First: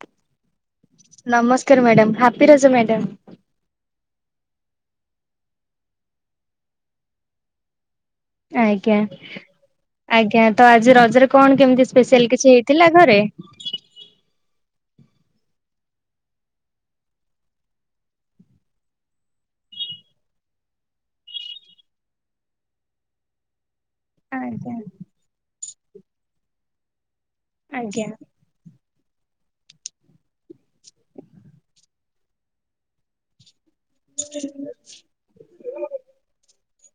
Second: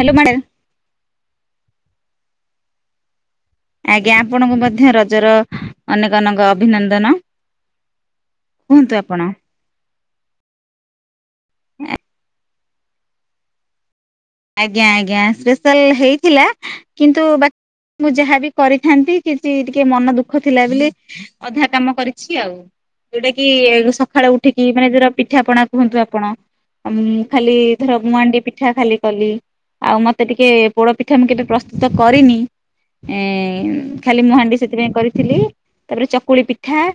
Hello [unintelligible] ନମସ୍କାର madam happy Raja madam. ଆଜ୍ଞା ଆପଣଙ୍କୁ ମଧ୍ୟ ରଜର ଅନେକ ଅନେକ ଅଭିନନ୍ଦନ। କୁହନ୍ତୁ ଆଜ୍ଞା। ଆପଣ। ଆଜ୍ଞା ତ ଆଜି ରଜରେ କଣ କେମିତି ସ୍ପସିଆଲ କିଛି ହେଇଥିଲା ଘରେ? ଆଜ୍ଞା ଆଜ୍ଞା ସ୍ପେଶାଲ ହେଇଥିଲା କିନ୍ତୁ ବା ମୁଁ ଯାହାବି କରିଥାନ୍ତି କିଛି ଟିକେ ମନ ଦୁଃଖ ଥିଲା ବୋଲି ଅଧା କାମ କରିଛି ଆଉ ଯୋଉଟାକି ସଖାଳ ଉଠିକି ଆଜ୍ଞା ମାନେ ଧର ପିଠା ପଣା କୁହନ୍ତୁ ଆପଣ ଖାଲି ଧର ଆଜ୍ଞା ମୁଆଣ୍ଡି ପିଠା ଖାଲି କଲି ଆଉ ମତେ ଟିକେ ପୋଡ଼ ପିଠା ମୁଁ କେବେ ପ୍ରସ୍ତୁତ କରିନି ଏ ଖାଲି ମୁହାଣ୍ଡି ସେଥିପାଇଁ କରିଥିଲି ତାପରେ ଚକୁଳି ପିଠା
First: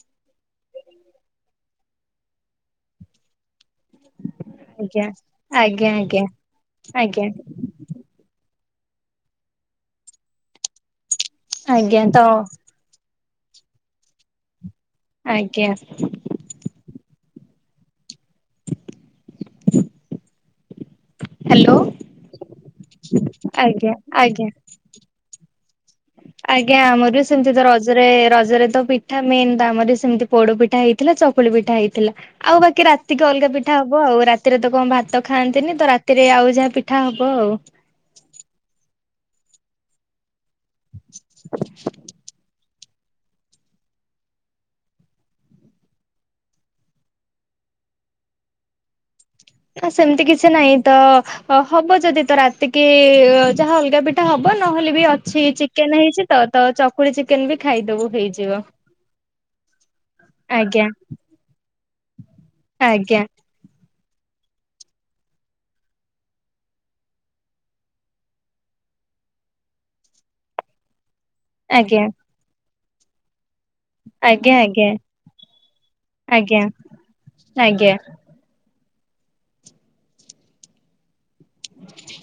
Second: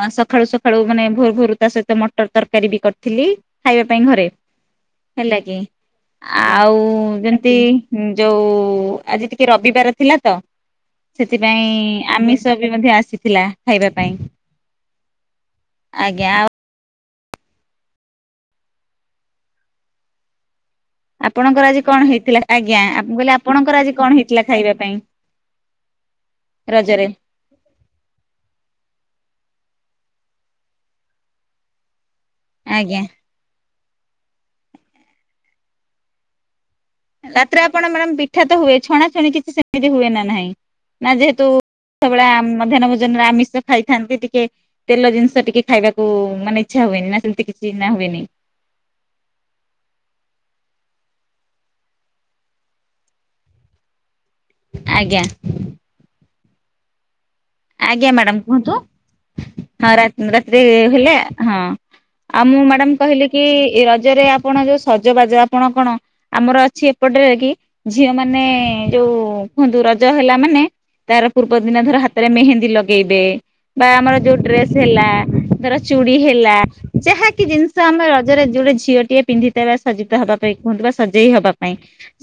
ଅ ସଖାଳୁ ସଖାଳୁ ମାନେ ଭୋର ଭୋରୁ ତାସହିତ ମଟର ତରକାରୀବି କରିଥିଲି ଖାଇବା ପାଇଁ ଘରେ ଆଜ୍ଞା ହେଲାକି ଆଜ୍ଞା ଆଜ୍ଞା ଆଉ ଆଜ୍ଞା ଯେମିତି ଯୋଉ ଆଜି ଟିକେ ରବିବାର ଥିଲାତ ସେଥିପାଇଁ ଆଜ୍ଞା ତ ଆମିଷବି ମଧ୍ୟ ଆସିଥିଲା ଖାଇବା ପାଇଁ ଆଜ୍ଞା। ଆଜ୍ଞା ଆଉ ଆପଣଙ୍କର ହ୍ୟାଲୋ ଆଜି କଣ ହେଇଥିଲା ଆଜ୍ଞା ଆ ମୁଁ କହିଲି ଆପଣଙ୍କର ଆଜ୍ଞା ଆଜି କଣ ହେଇଥିଲା ଆଜ୍ଞା ଖାଇବା ପାଇଁ? ଆଜ୍ଞା ରଜରେ ଆମର ସେମିତିତ ରଜରେ ରଜରେତ ପିଠା ମେନ୍ ତ ଆମର ସେମିତି ପୋଡ଼ ପିଠା ହେଇଥିଲା ଚକୁଳି ପିଠା ହେଇଥିଲା ଆଉ ବାକି ଆଜ୍ଞା। ରାତିକି ଅଲଗା ପିଠା ହବ ଆଉ ରାତିରେତ କଣ ଭାତ ଖାଆନ୍ତିନି ତରାତିରେ ଆଉ ଯାହାପି ରାତିରେ ଆପଣ ମ୍ୟାଡ଼ାମ ପିଠାତ ହୁଏ ଛଣାଛୁଣି କିଛି ସେମିତି ହୁଏନା ନାହିଁ? ନା ଯେହେତୁ ସେତବେଳେ ମଧ୍ୟାହ୍ନ ଭୋଜନରେ ଆମିଷ ଖାଇଥାନ୍ତି ଟିକେ ତେଲ ଜିନିଷ ଟିକେ ଖାଇବାକୁ ମାନେ ଇଚ୍ଛା ହୁଏନି ନା ସେମିତି କିଛି ନା ହୁଏନି? ନା ସେମିତି କିଛି ନାହିଁ ତ ଅ ହବ ଯଦି ତରାତିକି ଯାହା ଅଲଗା ପିଠା ହବ ନହେଲେବି ଆଜ୍ଞା ଅଛି ଚିକେନ ହେଇଛିତ ତଚକୁଳି ଚିକେନବି ଖାଇଦବୁ ଆଜ୍ଞା ମ୍ୟାଡାମ ହେଇଯିବ। କୁହନ୍ତୁ ହଁ ରାତି ରାତିରେ ଆଜ୍ଞା ହେଲେ ହଁ ଆଉ ମୁଁ ମ୍ୟାଡ଼ାମ୍ ଆଜ୍ଞା କହିଲିକି ଏ ରା ରଜରେ ଆପଣ ଯୋଉ ସଜବାଜ ଆପଣ କଣ ଆମର ଅଛି ଏପଟରେକି ଝିଅ ମାନେ ଯୋଉ କୁହନ୍ତୁ ରଜ ହେଲା ମାନେ ତାର ପୂର୍ବ ଦିନ ଧର ହାତରେ ମେହେନ୍ଦୀ ଲଗେଇବେ ବା ଆମର ଯୋଉ ଆଜ୍ଞା ଡ୍ରେସ୍ ଆଜ୍ଞା ହେଲା ଧର ଚୁଡ଼ି ହେଲା ଆଜ୍ଞା ଯାହାକି ଜିନିଷ ଆଜ୍ଞା ଆମେ ରଜ ଜରେ ଯୋଉଟେ ଝିଅଟିଏ ପିନ୍ଧଥିବା ସଜିତ ହେବା ପାଇଁ କୁହନ୍ତୁ ବା ସଜେଇ ହବା ପାଇଁ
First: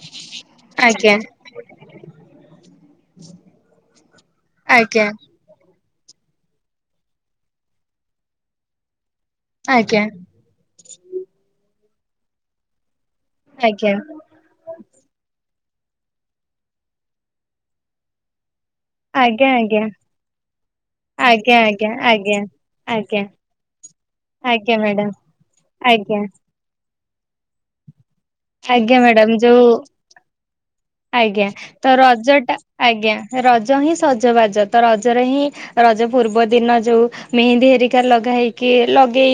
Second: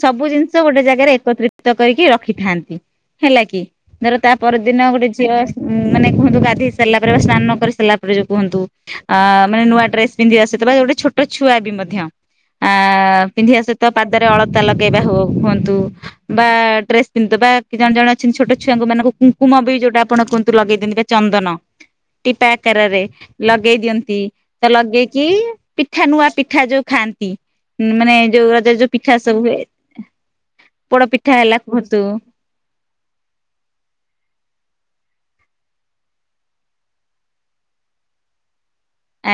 ସବୁ ଜିନିଷ ଗୋଟେ ଆଜ୍ଞା ଜାଗାରେ ଏକତ୍ରିତ କରିକି ରଖିଥାନ୍ତି। ହେଲାକି ଧର ତାପର ଦିନ ଗୋଟେ ଆଜ୍ଞା ଝିଅ ମାନେ କୁହନ୍ତୁ ଗାଧେଇ ସାରିଲା ପରେ ବା ସ୍ନାନ କରିସାରିଲା ପରେ ଯଉ କୁହନ୍ତୁ ଆ ମାନେ ନୂଆ ଡ୍ରେସ୍ ପିନ୍ଧି ଆସୁଥିବା ଗୋଟେ ଛୋଟ ଛୁଆବି ମଧ୍ୟ ଆଁ ପିନ୍ଧି ଆସୁ ଆଜ୍ଞା ତାପାଦ ଅଳତା ଲଗେଇବା ହୋଉ ହୁଅନ୍ତୁ ବା ଡ୍ରେସ୍ ପିନ୍ଧବା ଜଣେ ଜଣେ ଅଛନ୍ତି ଛୋଟ ଛୁଆଙ୍କ ମାନଙ୍କୁ ଆଜ୍ଞା ଆଜ୍ଞା ଆଜ୍ଞା କୁଙ୍କୁମବି ଯୋଉଟା ଆପଣ କୁହନ୍ତୁ ଲଗେଇ ଦିଅନ୍ତି ବା ଚନ୍ଦନ ଆଜ୍ଞା ଆଜ୍ଞା ଆଜ୍ଞା ଆଜ୍ଞା ଟିପା ଆକାରରେ ଆଜ୍ଞା ଲଗେଇ ଦିଅନ୍ତି। ତ ଆଜ୍ଞା ମ୍ୟାଡାମ ଲଗେଇକି ପିଠା ଆଜ୍ଞା ନୂଆ ପିଠା ଯୋଉ ଖାଆନ୍ତି ମାନେ ଯୋଉ ରଜରେ ଯୋଉ ଆଜ୍ଞା ପିଠା ମ୍ୟାଡାମ ସବୁ ହୁଏ ଯୋଉ ପୋଡ଼ ପିଠା ଆଜ୍ଞା ହେଲା ତ କୁହନ୍ତୁ ରଜ ଟା ଆଜ୍ଞା ରଜହିଁ ସଜବାଜ ତରଜରେ ହିଁ ରଜ ପୂର୍ବ ଦିନ ଯୋଉ ମେହେନ୍ଦୀ ହେରିକା ଲଗା ହେଇ କି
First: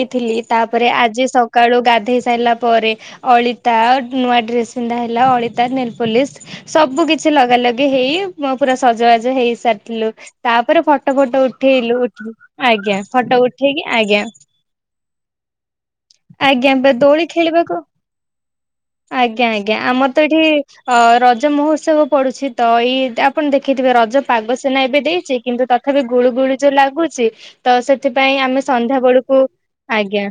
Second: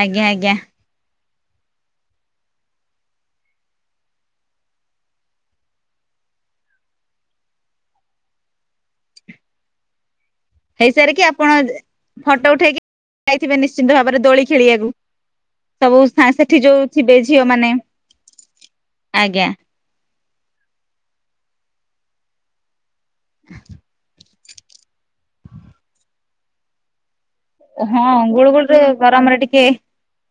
ଆଜ୍ଞା ଆଜ୍ଞା ତାପରେ ଆଜି ସକାଳୁ ଗାଧେଇ ସାରିଲା ପରେ ଅଳି ତା ନୂଆ ଡ୍ରେସ୍ ପିନ୍ଧା ହେଲା ଅଳିତା ନେଲ୍ ପୋଲିସ ସବୁ କିଛି ଲଗା ଲଗି ହେଇ ମ ପୁରା ସଜବାଜ ହେଇ ସାରିଥିଲୁ ତାପରେ ଫଟୋ ହେଇସାରିକି ଫଟୋ ଆପଣ ଉଠେଇଲୁ ଉୁ ଫଟୋ ଉଠେଇକି ଆଜ୍ଞା ଫଟୋ ଯାଇଥିବେ ଉଠେଇକି ନିଶ୍ଚିନ୍ତ ଭାବରେ ଆଜ୍ଞା। ଦୋଳି ଖେଳିବାକୁ ସବୁ ସା ସେଠି ଆଜ୍ଞା ଯୋଉ ଥିବେ ଦୋଳି ଝିଅ ମାନେ ଖେଳିବାକୁ ଆଜ୍ଞା ଆଜ୍ଞା ଆମରତ ଏଇଠି ଅ ରଜ ମହୋତ୍ସବ ପଡୁଛିତ ଏଇ ଆପଣ ଦେଖିଥିବେ ରଜ ପାଗ ସୀନା ଏବେ ଦେଇଛି କିନ୍ତୁ ତଥାପି ଗୁଳୁ ଗୁଳିୁ ଯୋଉ ଲାଗୁଛି। ତ ହଁ ସେଥିପାଇଁ ଗୁଳୁ ଆମେ ଗୁଳିରେ ସନ୍ଧ୍ୟା ଗରମରେ ବେଳକୁ ଟିକେ ଆଜ୍ଞା।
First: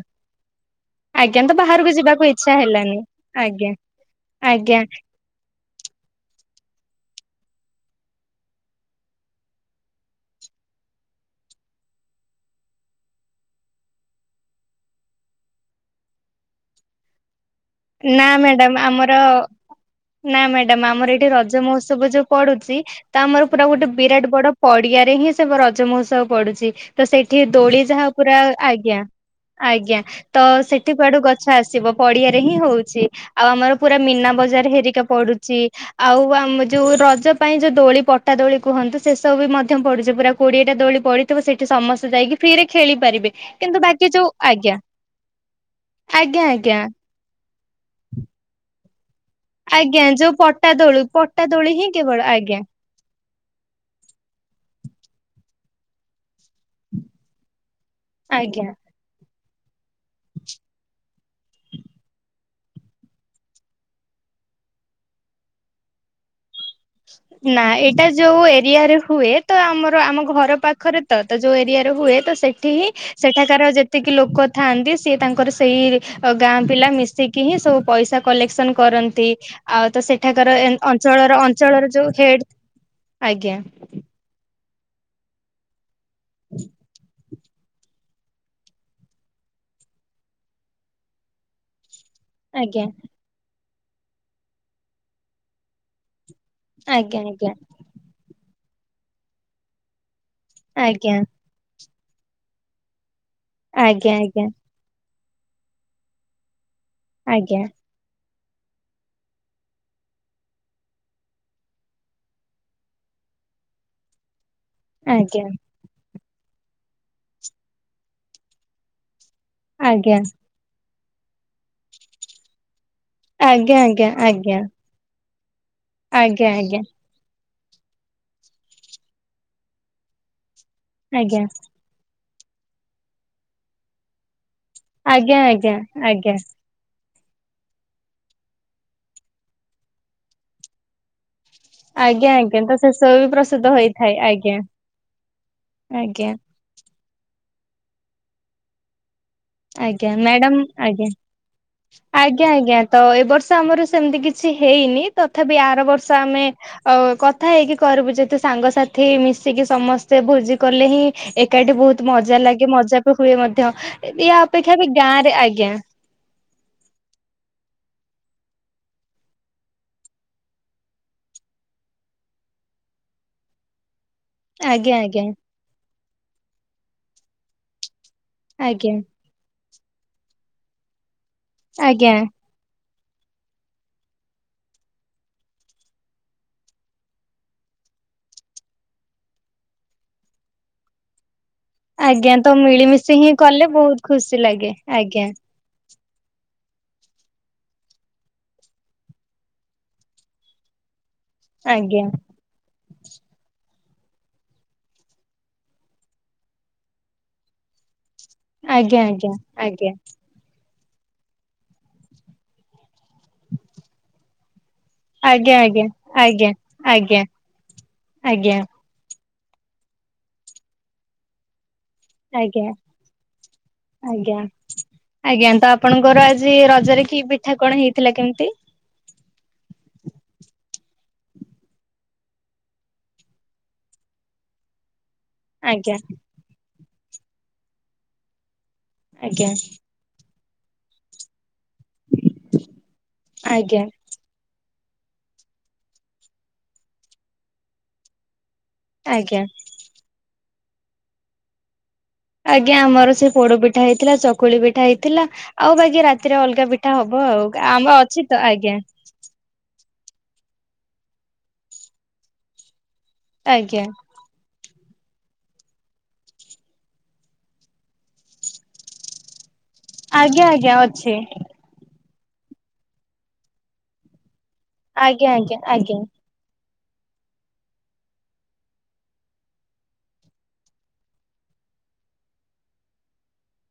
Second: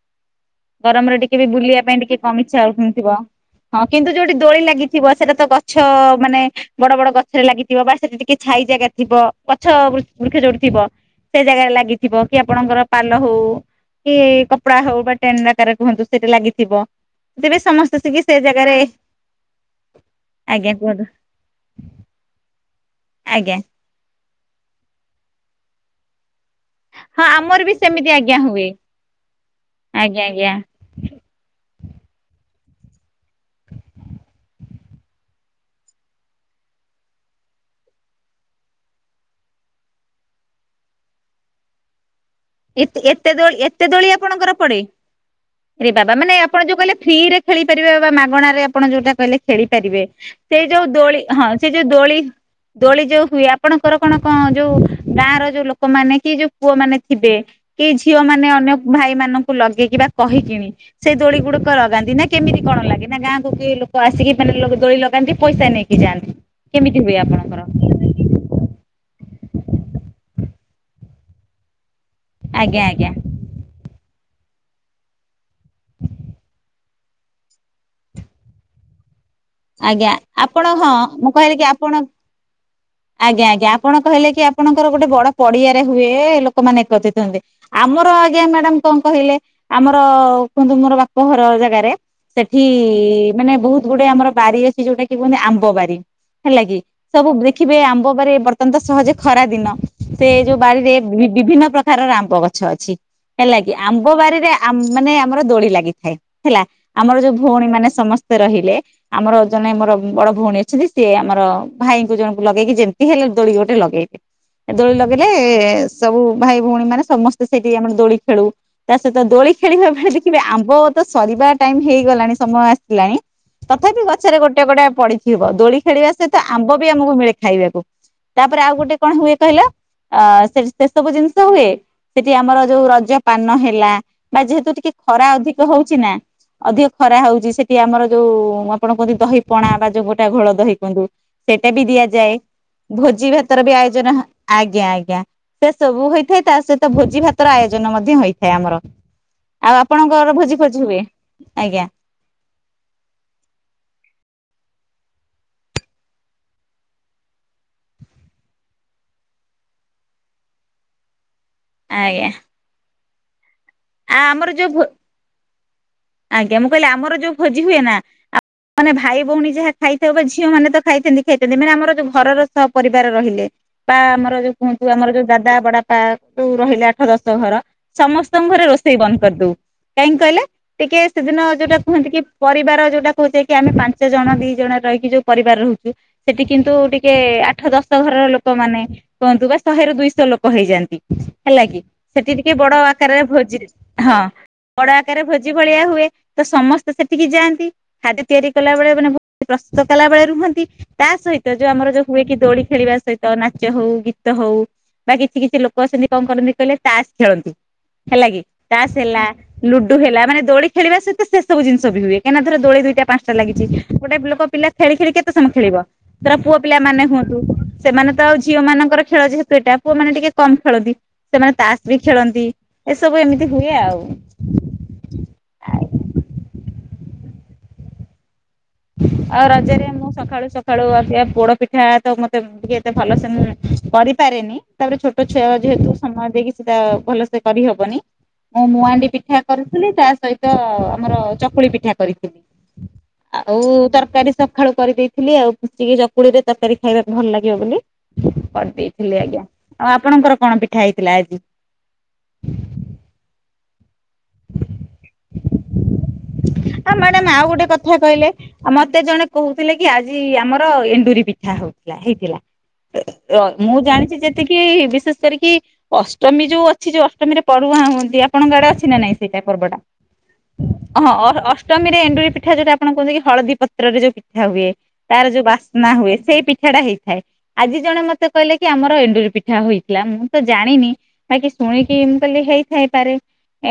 ଗରମରେ ଟିକେ ଆଜ୍ଞା ବି ତ ବୁଲିବା ବାହାରକୁ ପାଇଁ ଟିକେ ଯିବାକୁ କମ ଇଚ୍ଛା ହେଲାନି ହଉଥିବ ଆଜ୍ଞା ହଁ କିନ୍ତୁ ଯୋଉଠି ଦୋଳି ଆଜ୍ଞା ଲାଗିଥିବ। ପଛରେ ତ ଗଛ ମାନେ ବଡ ବଡ ଗଛରେ ଲାଗିଥିବ ବା ସେଠି ଟିକେ ଛାଇ ଜାଗା ଥିବ ଗଛ ବୃକ୍ଷ ଯୋଉଠିଥିବ। ସେ ଜାଗାରେ ଲାଗିଥିବ କି ଆପଣଙ୍କର ପାଲ ହଉ କି କପଡା ହଉ ବା [unintelligible] କୁହନ୍ତୁ ସେଇଟା ଲାଗିଥିବ ତବେ ସମସ୍ତେ ଆସିକି ନା ସେ ଆମେ ଜାଗାରେ ଆମର ନା ଆଜ୍ଞା ମ୍ୟାଡମ କୁହନ୍ତୁ ଆମର ଏଠି ରଜ ମହୋତ୍ସବ ଯୋଉ ପଡୁଛି ତା ଆମର ଆଜ୍ଞା ପୁରା ଗୋଟେ ବିରାଟ ବଡ ପଡିଆରେ ହିଁ ସେ ରଜ ମହୋତ୍ସବ ପଡୁଛି। ତ ହଁ ସେଇଠି ଆମର ବି ଦୋଳି ଯାହା ସେମିତି ପୁରା ଆଜ୍ଞା ହୁଏ। ଆଜ୍ଞା ଆଜ୍ଞା ତ ସେ ଏଠି କୁଆଡୁ ଗଛ ଆସିବ ପଡିଆରେ ହିଁ ହଉଛି ଆଉ ଆମର ପୁରା ମୀନା ବଜାର ହେରିକା ପଡୁଛି। ଆଉ ଆମ ଯୋଉ ରଜ ପାଇଁ ଯୋଉ ଦୋଳି ପଟା ଦୋଳି କୁହନ୍ତୁ ସେସବୁ ବି ମଧ୍ୟ ପଡୁଛି ପୁରା କୋଡିଏଟା ଦୋଳି ପଡି ସେଠି ସମସ୍ତେ ଯାଇକି ଫ୍ରିରେ ଖେଳି ଏତେ ଏତେ ପାରିବେ ଦୋଳି କିନ୍ତୁ ଏତେ ଦୋଳି ବାକି ଯୋଉ ଆପଣଙ୍କର ଆଜ୍ଞା। ପଡେ? ରେ ବାବା ମାନେ ଆଜ୍ଞା ଆପଣ ଯୋଉ ଆଜ୍ଞା କହିଲେ ଫ୍ରି ରେ ଖେଳିପାରିବେ ବା ମାଗଣାରେ ଆପଣ ଯୋଉଟା କହିଲେ। ଖେଳି ପାରିବେ ଆଜ୍ଞା ଯୋଉ ସେ ପଟା ଯୋଉ ଦୋଳି ପଟା ହଁ ସେ ଯୋଉ ହିଁ କେବଳ ଦୋଳି ଆଜ୍ଞା ଦୋଳି ଯୋଉ ହୁଏ ଆପଣଙ୍କର କଣ କଣ ଯୋଉ ଗାଁ ର ଯୋଉ ଲୋକମାନେ କି ଯୋଉ ପୁଅ ମାନେ ଥିବେ କି ଝିଅ ମାନେ ଆଜ୍ଞା। ଅନ୍ୟ ଭାଇ ମାନଙ୍କୁ ଲଗେଇକି ବା କହିକିଣି। ସେଇ ଦୋଳି ଗୁଡିକ ଲଗାନ୍ତି ନା କେମିତି କଣ ଲାଗେ ନା ଗାଁକୁ କିଏ ଲୋକ ଆସିକି ମାନେ ଦୋଳି ଲଗାନ୍ତି ପଇସା ନେଇ କି ଯାଆନ୍ତି। କେମିତି ହୁଏ ଆପଣଙ୍କର ନା ଇ। ଏଇଟା ଯୋଉ ଏରିଆରେ ହୁଏ ତ ଆମର ଆମ ଘର ପାଖରେ ତ ଯୋଉ ଏରିଆରେ ହୁଏ ତ ସେଠି ଆଜ୍ଞା ହିଁ ଆଜ୍ଞା ସେଟା ତାର ଯେତିକି ଲୋକ ଥାଆନ୍ତି ସିଏ ତାଙ୍କର ସେଇ ଗାଁ ପିଲା ମିଶିକି ହିଁ ସବୁ ପଇସା କଲେକ୍ସନ କରନ୍ତି ଆଉ ତ ଆଜ୍ଞା ସେଠାକାର ଆପଣ ହଁ ମୁଁ ଅଞ୍ଚଳର କହିଲି କି ଅଞ୍ଚଳର ଆପଣ ଯୋଉ ହେଡ ଆଜ୍ଞା ଆଜ୍ଞା ଆପଣ କହିଲେ କି ଆପଣଙ୍କର ଗୋଟେ ବଡ ପଡିଆରେ ହୁଏ, ଲୋକମାନେ ଏକତ୍ରିତ ହୁଏ। ଆମର ଆଜ୍ଞା ମ୍ୟାଡମ କଣ କହିଲେ ଆମର କୁହନ୍ତୁ ମୋର ବାପଘର ଜାଗାରେ ସେଠି ଆଜ୍ଞା ମାନେ ବହୁତ ଗୁଡେ ଆମର ବାରି ଅଛି ଯୋଉଟା କି କୁହନ୍ତି ଆମ୍ବ ବାରି। ହେଲା କି ଆଜ୍ଞା ସବୁ ଦେଖିବେ ଆମ୍ବ ବାରେ ବର୍ତ୍ତମାନ ତ ସହଯେ ଖରା ଦିନ। ସେ ଯୋଉ ବାଡିରେ ଆଜ୍ଞା ବିଭିନ୍ନ ପ୍ରକାର ର ଆମ୍ୱ ଗଛ ଅଛି। ହେଲା କିି ଆମ୍ବ ଆଜ୍ଞା ବାରିରେ ମାନେ ଆମର ଦୋଳି ଲାଗିଥାଏ ହେଲା। ଆମର ଯୋଉ ଆଜ୍ଞା ଭଉଣୀ ମାନେ ସମସ୍ତେ ରହିଲେ ଆମର ଜଣେ ମୋର ବଡ ଭଉଣୀ ଅଛନ୍ତି ସିଏ ଆମର ଭାଇଙ୍କୁ ଜ ଲଗେଇକି ଯେମିତି ହେଲେ ଦୋଳି ଗୋଟେ ଲଗେଇବେ। ଦୋଳି ଲଗେଇଲେ ଆଜ୍ଞା ସବୁ ଭାଇ ଭଉଣୀ ମାନେ ସମସ୍ତେ ସେଇଠି ଆମର ଦୋଳି ଖେଳୁ। ତା ସହିତ ଦୋଳି ଖେଳିବେ ଆଜ୍ଞା ବୋଲି କିରୀ ଆମ୍ବ ତ ସରିବା ଟାଇମ ହେଇଗଲାଣି ସମୟ ଆସିଲାଣି ତଥାପି ଆଜ୍ଞା ଆଜ୍ଞା ଗଛରେ ଆଜ୍ଞା ଗୋଟେ ଗୋଟେ ପଡି ଥିବ, ଦୋଳି ଖେଳିବା ସହିତ ଆଜ୍ଞା ଆମ୍ବ ବି ଆମକୁ ମିଳେ। ଖାଇବାକୁ ତାପରେ ଆଉ ଗୋଟେ କଣ ହୁଏ କହିଲ ଅ ସେ ସେ ସବୁ ଜିନିଷ ଆଜ୍ଞା ହୁଏ। ସେଠି ଆମର ଯୋଉ ରଜ ପାନ ହେଲା ବା ଯେହେତୁ ଟିକେ ଆଜ୍ଞା ଖରା ଆଜ୍ଞା ଅଧିକ ହଉଛି ନା ଅଧିକ ଖରା ହଉଛି ସେଠି ଆମର ଯୋଉ ଆପଣ କୁହନ୍ତି ଦହି ପଣା ବା ଯୋଉ ଗୋଟା ଘୋଳ ଦହି କୁହନ୍ତୀ, ସେଇଟା ବି ଆଜ୍ଞା ଆଜ୍ଞା ଆଜ୍ଞା ଆଜ୍ଞା ଯାଏ ଆଜ୍ଞା ଆଜ୍ଞା ତ ସେସବୁ ଭୋଜି ଭାତର ବି ପ୍ରସ୍ତୁତ ଆୟୋଜନ ହୋଇଥାଏ ଆଜ୍ଞା ଆଜ୍ଞା ସେ ସବୁ ଆଜ୍ଞା। ହେଥାଏ ତା ସହିତ ତ ଭୋଜି ଭାତର ଆୟୋଜନ ମଧ୍ୟ ହୋଇଇଥାଏ ଆମର। ଆଉ ଆଜ୍ଞା ଆପଣଙ୍କର ଭୋଜି ମ୍ୟାଡାମ ଭୋଜି ହୁଏ ଆଜ୍ଞା ଆଜ୍ଞା। ଆଜ୍ଞା ଆଜ୍ଞା ତ ଏ ବର୍ଷ ଆମର ସେମିତି କିଛି ହେଇନି ତଥାପି ଆର ବର୍ଷ ଆମେ ଆଉ କଥା ହେଇକି କରିବୁ ଯେତେ ସାଙ୍ଗସାଥି ମିଶିକି ସମସ୍ତେ ଭୋଜି କଲେ ହିଁ ଏକାଠି ବହୁତ ଆଜ୍ଞା ମଜା ଲାଗେ ମଜା ବି ହୁଏ ମଧ୍ୟ ଏବେ ଆ ଆମର ଯୋଉ ଅପେକ୍ଷା ବି ଗାଁ ରେ ମଧ୍ୟ ଆଜ୍ଞା। ଆଜ୍ଞା ମୁଁ କହିଲି ଆମର ଯୋଉ ଭୋଜି ହୁଏ ନା ଆ ମାନେ ଭାଇ ଭଉଣୀ ଯାହା ଖାଇଥାଉ ବା ଝିଅ ମାନେ ତ ଖାଇଥାନ୍ତି ଖାଇଥାନ୍ତି ମାନେ ଆମର ଯୋଉ ଘରର ସପରିବାର ରହିଲେ ପା ମ ଜଉ କୁହନ୍ତୁ ଆଜ୍ଞା ଆମର ଆଜ୍ଞା ଯୋଉ ଦାଦା ବଡ଼ାପା ଯୋଉ ରହିଲେ ଆଠ ଦଶ ଘର ସମସ୍ତଙ୍କ ଘରେ ରୋଷେ ଆଜ୍ଞା କରିଦବୁ କାହିଁକି କହିଲେ ଟିକେ ସେଦିନ ଯଉଟା କୁହନ୍ତି ଆଜ୍ଞା କି ପରିବାର ଯୋଉଟା କହୁଛେ କି ଆମେ ପାଞ୍ଚ ଜଣ ଦି ଜଣ ରହିକି ଯୋଉ ପରିବାର ରହୁଚୁ ସେଠି କିନ୍ତୁ ଟିକେ ଆଠ ଦଶ ଘରର ଲୋକମାନେ କୁହନ୍ତୁ ବା ଶହେରୁ ଦୁଇଶ ଲୋକ ହେଇଯାନ୍ତି ହେଲା କି ସେଠି ଆଜ୍ଞା ଟିକେ ତ ବଡ ମିଳିମିଶି ଆକାରରେ ହିଁ ଭୋଜି କଲେ ବହୁତ ହଁ ଖୁସି ଲାଗେ ବଡ ଆକାରରେ ଆଜ୍ଞା ଭୋଜି ଭଳିଆ ହୁଏ ତ ସମସ୍ତେ ସେଠିକି ଯାଆନ୍ତି ଖାଦ୍ୟ ତିଆରି କଲାବେଳେ ମାନେ ପ୍ରସ୍ତୁତ କଲାବେଳେ ରୁହନ୍ତି ତା ସହି ତ ଯଉ ଆମର ଆଜ୍ଞା ଯଉ ହୁଏକି ଦୋଳି ଖେଳିବା ସହିତ ତ ନାଚ ହଉ ଗୀତ ହଉ ବା କିଛି କିଛି ଲୋକ ଅଛନ୍ତି କଣ କରନ୍ତି କହିଲେ ତାସ ଖେଳନ୍ତି। ହେଲା କି ତାସ ଆଜ୍ଞା ହେଲା ଆଜ୍ଞା ଲୁଡୁ ହେଲା ମାନେ ଦୋଳି ଖେଳିବା ସହିତ ସେସବୁ ଜିନିଷ ବି ହୁଏ କାଁଇନା ଧର ଦୋଳି ଦୁଇଟା ପାଂସଟା ଲାଗିଚି ଗୋଟେ ଲୋକ ପିଲା ଖେଳି ଖେଳି କେତେ ସମୟ ଆଜ୍ଞା ଆଜ୍ଞା ଖେଳିବ? ଧର ଆଜ୍ଞା ପୁଅ ପିଲା ମାନେ ଆଜ୍ଞା ହୁଅନ୍ତୁ ସେମାନେ ତ ଆଉ ଝିଅ ଆଜ୍ଞା ମାନଙ୍କର ଖେଳ ଯେହେତୁ ଏଇଟା ପୁଅମାନେ ଟିକେ କମ ଖେଳନ୍ତି ସେମାନେ ତାସ ବି ଆଜ୍ଞା ଖେଳନ୍ତି ଆଜ୍ଞା ଏସବୁ ଏମିତି ହୁଏ ଆଉ। ଆଜ୍ଞା। ଆଜ୍ଞା ତ ଆପଣଙ୍କର ଆଜି ରଜରେ କି ପିଠା କଣ ହେଇଥିଲା କେମତି? ଆଉ ରଜରେ ମୁଁ ସଖାଳୁ ସଖାଳୁ ଆ ସି ଆ ପୋଡ ପିଠା ତ ମତେ ଟିକେ ଏତେ ଭଲ ସେ ମୁଁ କରିପାରେନି। ତାପରେ ଛୋଟ ଛୁଆ ଯେହେତୁ ଆଜ୍ଞା ସମୟ ଦେଇକି ସେଟା ଭଲସେ କରିହବନି ମୋ ମୁଁଆ ପିଠା ଆଜ୍ଞା କରିଥିଲି ତା ସହିତ ଆମର ଚକୁଳି ପିଠା କରିଥିଲି। [inaudible] ଆଉ ଆଜ୍ଞା ତରକାରୀ ସଖାଳୁ କରିଦେଇଥିଲି ଆଉ ପୁଚୁକି ଚକୁଳି ରେ ତରକାରୀ ଖାଇବାକୁ ଭଲ ଲାଗିବ ବୋଲି କରିଦେଇ ଥିଲି ଆଜ୍ଞା ଆଉ ଆପଣଙ୍କର କଣ ପିଠା ହେଇଥିଲା ଆଜି? ଆଜ୍ଞା ଆମର ସେଇ ପୋଡ ପିଠା ହେଇଥିଲା ଚକ କୁଳି ପିଠା ହେଇଥିଲା ଆଉ ବାକି ରାତିରେ ଅଲଗା ପିଠା ମ୍ୟାଡାମ ହବ ଆଉ ଗୋଟେ କଥା ଆମ କହିଲେ। ଅଛି ତ ଆଉ ଆଜ୍ଞା। ମତେ ଜଣେ କହୁଥିଲେ କି ଆଜି ଆମର ଏଣ୍ଡୁରି ପିଠା ହଉଥିଲା ହେଇଥିଲା। ର ମୁଁ ଆଜ୍ଞା ଜାଣିଛି ଯେତିକି କି ବିଶେଷ କରିକି ଅଷ୍ଟମୀ ଯୋଉ ଅଛି ଯୋଉ ଅଷ୍ଟମୀରେ ପଢୁଆ ହୁଅନ୍ତି ଆପଣଙ୍କ ଆଡେ ଅଛି ନା ନାଇଁ? ସେଇଟା ପର୍ବଟା ଆଜ୍ଞା ଆଜ୍ଞା ଅହଁ ଅଛି ଅ ସ ଅଷ୍ଟମିରେ ଏଣ୍ଡୁରି ପିଠା ଯୋଉ ଟା ଆପଣ କୁହନ୍ତିକି ହଳଦୀ ପତ୍ରରେ ଯୋଉ ପିଠା ହୁଏ। ତାର ଆଜ୍ଞା ଯୋଉ ଆଜ୍ଞା ବାସ୍ନା ଆଜ୍ଞା। ହୁଏ ସେଇ ପିଠା ଟା ହେଇଥାଏ। ଆଜି ଜଣେ ମତେ କହିଲେ କି ଆମର ଏଣ୍ଡୁରି ପିଠା ହୋଇଥିଲା ମୁଁ ତ ଜାଣିନି ବାକି ଶୁଣିକି ମୁଁ କହିଲି ହେଇଥାଇପାରେ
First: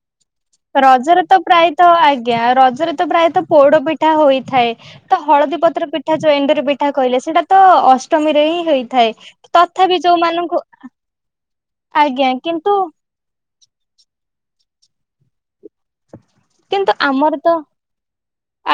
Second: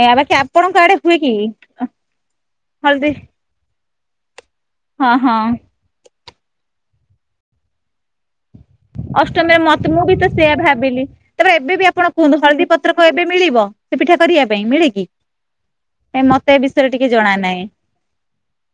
ଏ ଆ ବାକି ଆପଣଙ୍କ ଆଡେ ହୁଏ ରଜରେ କି? ତ ପ୍ରାୟତ ଆଜ୍ଞା ରଜରେ ତ ହଳଦୀ ପ୍ରାୟତ ପୋଡ ପିଠା ହୋଇଥାଏ ହଁ ତ ହଁ ହଳଦୀ ପତ୍ର ପି ପିଠା ଯୋଉ ଏଣ୍ଡୁରି ପିଠା କହିଲେ ସେଟାତ ଅଷ୍ଟମୀରେ ହିଁ ହେଇ ଅଷ୍ଟମୀରେ ମତେ ମୁଁ ବି ତ ସେୟଆ ଭାବିଲି ତାପରେ ଏବେ ବି ଆପଣ ଆଜ୍ଞା କୁହନ୍ତୁ ହଳଦୀ କିନ୍ତୁ ପତ୍ର କହି ଏବେ ମିଳିବ ସେ ପିଠା କରିବା ପାଇଁ ମିଳେ କିି କାଇଁ ମତେ ଏ ବିଷୟରେ କିନ୍ତୁ ଟିକେ ଜଣା ଆମର ତ ନାଇ।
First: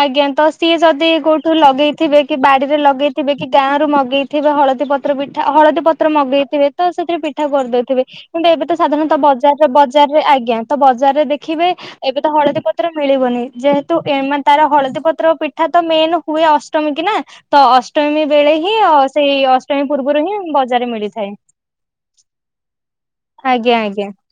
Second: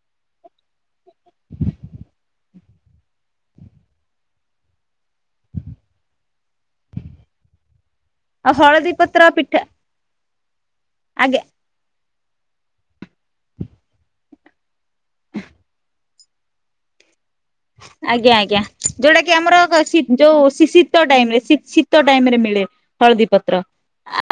ଆଜ୍ଞା ତ ସିଏ ଯଦି କୋଉଠୁ ଲଗେଇଥିବେ କି ବାଡିରେ ଲଗେଇଥିବେ କି ଗାଁରୁ ମଗେଇ ଥିବେ ହଳଦୀ ପତ୍ର ପିଠା ହଳଦୀ ପତ୍ର ମଗେଇଥିବେ ତ ସେଥିରେ ପିଠା କରିଦଉଥିବେ। କିନ୍ତୁ ଆଉ ଏବେ ତ ହଳଦୀ ସାଧାରଣତଃ ପତ୍ର ପିଠା ବଜାର ବଜାରରେ ଆଜ୍ଞା ତ ବଜାରରେ ଆଜ୍ଞା ଦେଖିବେ ଏବେ ତ ହଳଦୀ ପତ୍ର ମିଳିବନି। ଯେହେତୁ ଏ ମାନେ ତାର ହଳଦୀ ପତ୍ର ପିଠା ତ ମେନ ହୁଏ ଅଷ୍ଟମୀ କି ନା ତ ଅଷ୍ଟମୀ ଆଜ୍ଞା ବେଳେ ଆଜ୍ଞା ହିଁ ଯଉଟା ସେଇ କି ଆମର ଅଷ୍ଟମୀ ସି ପୂର୍ବରୁ ହିଁ ଯଉ ସିଶି ବଜାରରେ ଶୀତ ମିଳିଥାଏ ଟାଇମ ରେ ଶୀତ ଟାଇମରେ ମିଳେ। ହଳଦୀ ପତ୍ର ଆଜ୍ଞା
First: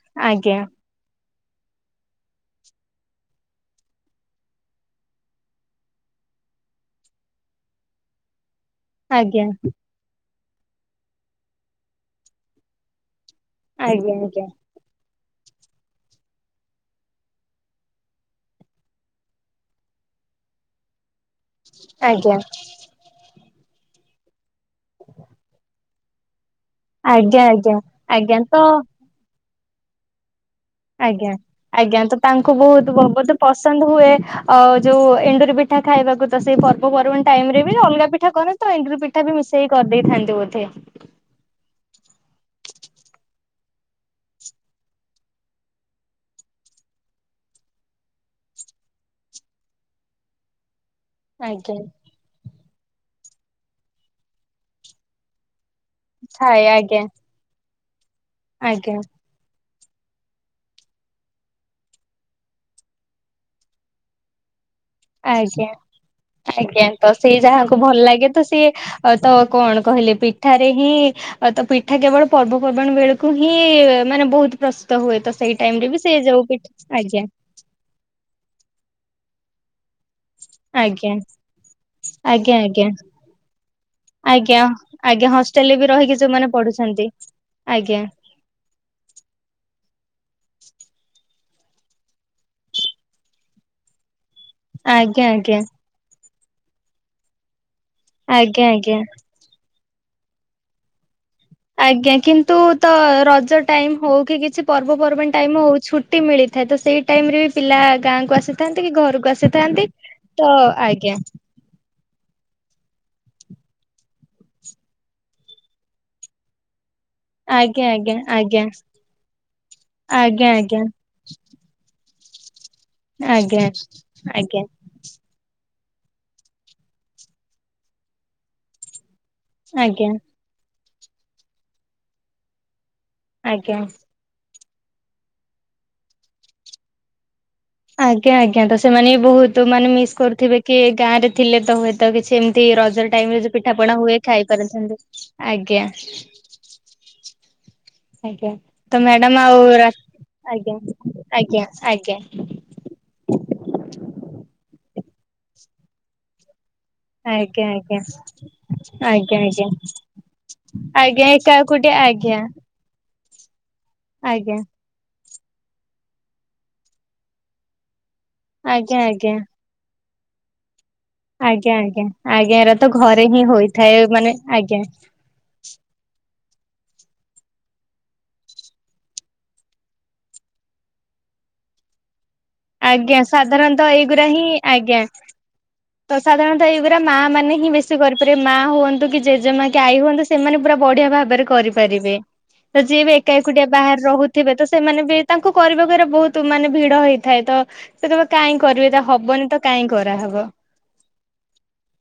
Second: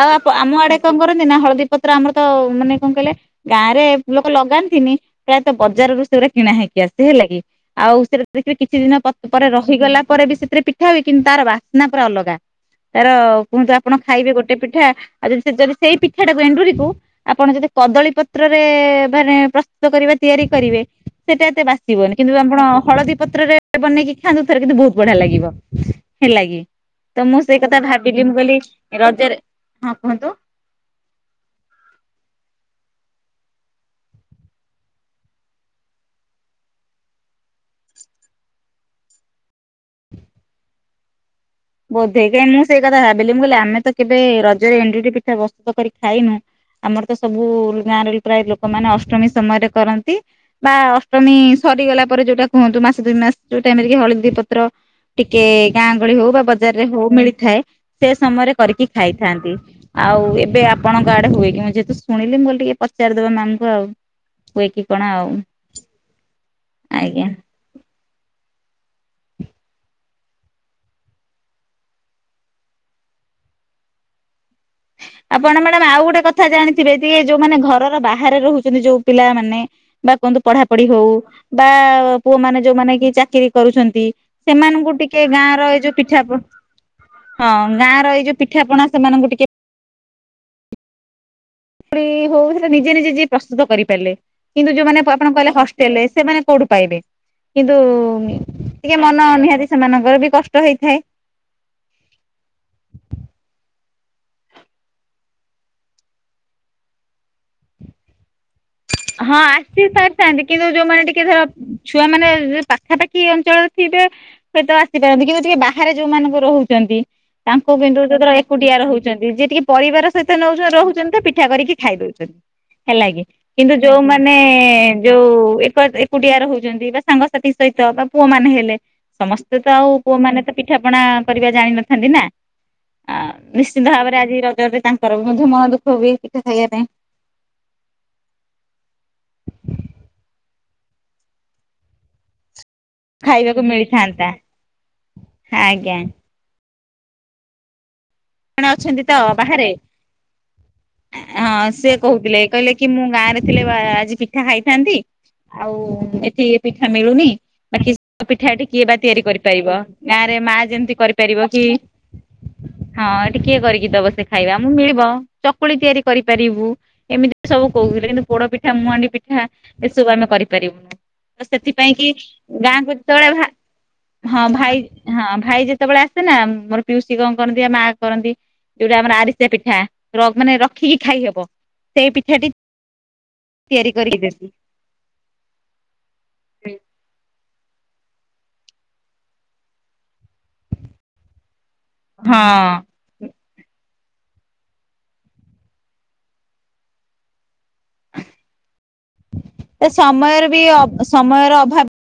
ଆଉ ଆପ ଆମ ଆଜ୍ଞା ଆଡେ କଣ କରନ୍ତି ନା ହଳଦୀ ପତ୍ର ଆମର ତ ମାନେ କଣ କହିଲେ ଗାଁ ରେ ଲୋକ ଲଗାନ୍ତିନି। ପ୍ରାୟତଃ ବଜାରରୁୁ ସେଗୁଡା କିଣା ହେଇକି ଆସେ ହେଲା କି ଆଉ ସେଟା ଦେଖିବେ କିଛି ଦିନ ପ ଆଜ୍ଞା ପରେ ରହିଗଲା ପରେ ବି ସେଥିରେ ପିଠା ହୁଏ କିନ୍ତୁ ତାର ବାସ୍ନା ପୁରା ଅଲଗା ତାର କୁହନ୍ତୁ ଆଜ୍ଞା ଆପଣ ଖାଇବେ ଆଜ୍ଞା ଗୋଟେ ପିଠା ଆଉ ଯଦି ଯଦି ସେଇ ପିଠା ଟାକୁ ଏଣ୍ଡୁରିକୁ ଆପଣ ଯଦି କଦଳୀ ପତ୍ରରେ ମାନେ ପ୍ରସ୍ତୁତ କରିବେ ତିଆରି କରିବେ ସେଟା ଏତେ ବାସିବନି ଆଜ୍ଞା ଆଜ୍ଞା କିନ୍ତୁ ଆପଣ ହଳଦୀ ପତ୍ରରେ ବନେଇକି ଖାଆନ୍ତୁ ଥରେ କିନ୍ତୁ ବହୁତ ବଢିଆ ଲାଗିବ ହେଲା କି। ତ ମୁଁ ଆଜ୍ଞା ଆଜ୍ଞା ସେଇ କଥା ଭାବିଲି ବୋଲି ମୁଁ ଆଜ୍ଞା ତ କହିଲି ରଜରେ ହଁ କୁହନ୍ତୁ? ଆଜ୍ଞା ଆଜ୍ଞା ତ ତାଙ୍କୁ ବହୁତ ବ ବୋଧେ ପସନ୍ଦ ହୁଏ ଅ ଯୋଉ ଏଣ୍ଡୁରି ପି ପିଠା ଖାଇବାକୁ ତ ସେଇ ପର୍ବ ପର୍ବାଣି ଟାଇମ ରେ ବି ଅଲଗା ପିଠା କରେ ତ ଏଣ୍ଡୁରି ପିଠା ବି ମିଶେଇ କରି ଦେଇେଇଥାନ୍ତି ବୋଧେ? ବୋଧେ କାହିଁ ମୁଁ ସେଇ କଥା ଭାବିଲି ମୁଁ କହିଲି ଆମେ ତ କେବେ ରଜରେ ଏଣ୍ଡୁରି ଟି ପିଠା ପ୍ରସ୍ତୁତ କରି ଖାଇନୁ। ଆମର ତ ସବୁ ଗାଁରେ ପ୍ରାୟ ଲୋକମାନେ ଅଷ୍ଟମୀ ସମୟରେ କରନ୍ତି। ବା ଅଷ୍ଟମୀ ଆଜ୍ଞା ସରିଗଲା ପରେ ଯୋଉଟା କୁହନ୍ତୁ ମାସ ଦୁଇ ମାସ ଯୋଉ ଟାଇମି ରେ କି ହଳଦୀ ପତ୍ର ଟିକେ ଗାଁ ଗହଳି ହଉ ବା ଥାଏ ବଜାରରେ ଆଜ୍ଞା ହଉ ମିଳିଥାଏ ସେ ସମୟରେ କରିକି ଆଜ୍ଞା ଖାଏ ଥାନ୍ତି ଆଉ ଏବେ ଆପଣଙ୍କ ଆଡେ ହୁଏ କି ମୁଁ ଯେହେତୁ ଶୁଣିଲି ମୁଁ ଟିକେ ପଚାରିଦବା ମ୍ୟାମ କୁ ଆଉ। ହୁଏ କି କଣ ଆଉ। ଆଜ୍ଞା ଆଜ୍ଞା ତ ସେଇ ଯାହାକୁ ଭଲ ଲାଗେ ତ ସିଏ ଆଉ ତ କଣ କହିଲେ ପିଠାରେ ହିଁ ତ ପିଠା କେବଳ ପର୍ବପର୍ବାଣୀ ବେଳକୁ ହିଁ ମାନେ ବହୁତ ପସ୍ ଆପଣ ମ୍ୟାଡାମ ଆଉ ଗୋଟେ କଥା ଜାଣିଥିବେ ଯିଏ ଆଜ୍ଞା ଯୋଉମାନେ ଘରର ବାହାରେ ରହୁ ଯଦି ଯୋଉ ପିଲା ମାନେ ବା ବନ୍ଧୁ ପଢା ପଢି ହଉ ଆଜ୍ଞା ବା ପୁଅ ଆଜ୍ଞା ମାନେ ଆଜ୍ଞା ଯୋଉମାନେ କି ଚାକିର କରୁଛନ୍ତି ଆଜ୍ଞା ସେମାନଙ୍କୁ ଟିକେ ଆଜ୍ଞା ଗାଁ ର ହଷ୍ଟେଲରେ ଏଇ ବି ଯୋଉ ରହିକି ପିଠା ପ ଯୋଉମାନେ ପଢୁଛନ୍ତି ହଁ ଗାଁ ଆଜ୍ଞା। ର ଏଇ ଯୋଉ ପିଠାପଣା ସେମାନଙ୍କୁ ଟିକେ [unintelligible] ହଉ ସେଟା ନିଜେ ନିଜେ ଯିଏ ପ୍ରସ୍ତୁତ କରିପାରିଲେ କିନ୍ତୁ ଯୋଉମାନେ ଆଜ୍ଞା ଆଜ୍ଞା ଆପଣ କହିଲେ ହସ ହେଲେ ସେମାନେ କୋଉଠୁ ପାଇବେ କିନ୍ତୁ ଆଜ୍ଞା ଆଜ୍ଞା। ଟିକେ ମନ ନିହାତି ସେମାନଙ୍କ ର ବି କଷ୍ଟ ହେଇଥାଏ। ଆଜ୍ଞା କିନ୍ତୁ ତ ରଜ ଟାଇମ୍ ହଉ କି କିଛି ପର୍ବପର୍ବାଣିୀ ଟାଇମ୍ ହଉ ଛୁ ଟି ମିଳିଥାଏ ତ ସେଇ ଟାଇମ ରେ ବି ପିଲା ଗାଁକୁ ଆସି ହଁ ଆସି ସାରିଥାନ୍ତି କିନ୍ତୁ ଯୋଉମାନେ ଆଜ୍ଞା ଟିକେ ଧର ଛୁଆ ମାନେ ପାଖାପାଖି ଅଞ୍ଚଳରେ ଥିବେ ହୁଏତ ଆସିପାରନ୍ତି କିନ୍ତୁ ଯିଏ ବାହାରେ ଯୋଉମାନଙ୍କୁ ରହୁଛନ୍ତି ତାଙ୍କୁ ଆଜ୍ଞା କିନ୍ତୁ ଆଜ୍ଞା [unintelligible] ଆଜ୍ଞା ଏକୁଟିଆ ରହୁଛନ୍ତି ଯିଏ ଟିକେ ପରିବାର ସହିତ ଆଜ୍ଞା ନଉ ଆଜ୍ଞା। ରହୁଛନ୍ତି ତ ପିଠା କରିକି ଖାଇ ଦଉଛନ୍ତି ହେଲା କି ଆଜ୍ଞା କିନ୍ତୁ ଯୋଉମାନେ ଆଜ୍ଞା ଆଜ୍ଞା ଯୋଉ ଏକ ଏକୁଟିଆ ରହୁଛନ୍ତି ବା ସାଙ୍ଗସାଥି ସହିତ ବା ପୁଅ ମାନେ ହେଲେ ସମସ୍ତେ ସେ ତ ଆଉ ପୁଅମାନେ ତ ପିଠା ପଣା କରିବା ଜାଣିିନଥାନ୍ତି ନା। ଆ ଆଜ୍ଞା। ଆଜ୍ଞା ନିଶ୍ଚିନ୍ତ ଭାବରେ ଆଜି ରଜରେ ତାଙ୍କର ବି ମଧ୍ୟ ମନ ଦୁଃଖ ହୁଏ ପିଠା ଖାଇବା ପାଇଁ। ଆଜ୍ଞା ଆଜ୍ଞା ତ ସେମାନେ ବି ବହୁତ ମାନେ ମିସ୍ କରୁଥିବେ କି ଗାଁ ରେ ଥିଲେ ତ ହୁଏତ କିଛି ଏମତି ରଜ ଟାଇମରେ ଯୁ ଖାଇବାକୁ ପିଠା ପଣା ହୁଏ ମିଳିଥାନ୍ତା ଖାଇପାରିଥାନ୍ତି। ଆଜ୍ଞା। ଆଜ୍ଞା। ଆପଣ ଅଛନ୍ତି ତ ମ୍ୟାଡାମ ଆଉ ବାହାରେ ରା ଆଜ୍ଞା ଏ ଆଜ୍ଞା ହଁ ସେ ଆଜ୍ଞା। କହୁଥିଲେ କହିଲେ କି ମୁଁ ଗାଁ ରେ ଥିଲେ ଆଜି ପିଠା ଖାଇଥାନ୍ତି ଆଉ ଏଠି ପିଠା ମିଳୁନି ଆଜ୍ଞା ବା କି ଆଜ୍ଞା ପିଠା ଟି କିଏ ବା ତିଆରି ଆଜ୍ଞା ଆଜ୍ଞା କରିପାରିବ ଗାଁ ରେ ମା ଯେମିତି ଆଜ୍ଞା କରିପାରିବ କି ଏକାକୁଟିଆ ଆଜ୍ଞା ହଁ ଏଠି କିଏ କରିକି ଦବ ସେ ଖାଇବା ଆଜ୍ଞା ଆମକୁ ମିଳିବ। ଚକୁଳି ତିଆରି କରିପାରିବୁ ଏମିତି ସବୁ କୋହୁଥୁଲେ କିନ୍ତୁ ପୋଡ ପିଠା, ଆଜ୍ଞା ମୁହାଣ୍ଡି ଆଜ୍ଞା ପିଠା ଏସବୁ ଆମେ କରିପାରିବୁନୁ। ତ ଆଜ୍ଞା ସେଥିପାଇଁ ଆଜ୍ଞା କି ଆଜ୍ଞା ଏରା ତ ଗାଁକୁ ଘରେ ଯେତେବେଳେ ହିଁ ଭା ହୋଇଥାଏ ମାନେ ହଁ ଭାଇ ଆଜ୍ଞା ହଁ ଭାଇ ଯେ ତବେଳେ ଆସେ ନା ମୋର ପିଉସୀ କଣ କରନ୍ତି ମାଆ କରନ୍ତି ଯୋଉଟା ଆମର ଆରିସା ପିଠା ର ମାନେ ରଖିକି ଖାଇହବ ସେଇ ପିଠାଟି ଆଜ୍ଞା ତିଆରି ସାଧାରଣତଃ କରିକି ଏଇଗୁରା ଦେବି ହିଁ ଆଜ୍ଞା। ତ ସାଧାରଣ ଏଇଗୁରା ମାଆମାନେ ହିଁ ବେଶୀ କରିପାରିବେ ମାଆ ହୁଅନ୍ତୁ କି ଜେଜେମା କି ଆଈ ହୁଅନ୍ତୁ ସ୍ ସେମାନେ ପୁରା ବଢିଆ ଭାବରେ କରିପାରିବେ ହଁ। ତ ଯିଏ ବି ଏ ଏକୁଟିଆ ବାହାରେ ରହୁଥିବେ ତ ସେମାନେ ବି ତାଙ୍କୁ କରିବାକୁ ଏରା ବୋହୁତ ମାନେ ଭିଡ ହେଇଥାଏ ତ ସେ କହିବେ କାଇଁ କରିବେ ଏରା ହବନି ତ କାଇଁ ସମୟର କରାହବ। ବି ସମୟର ଅଭାବ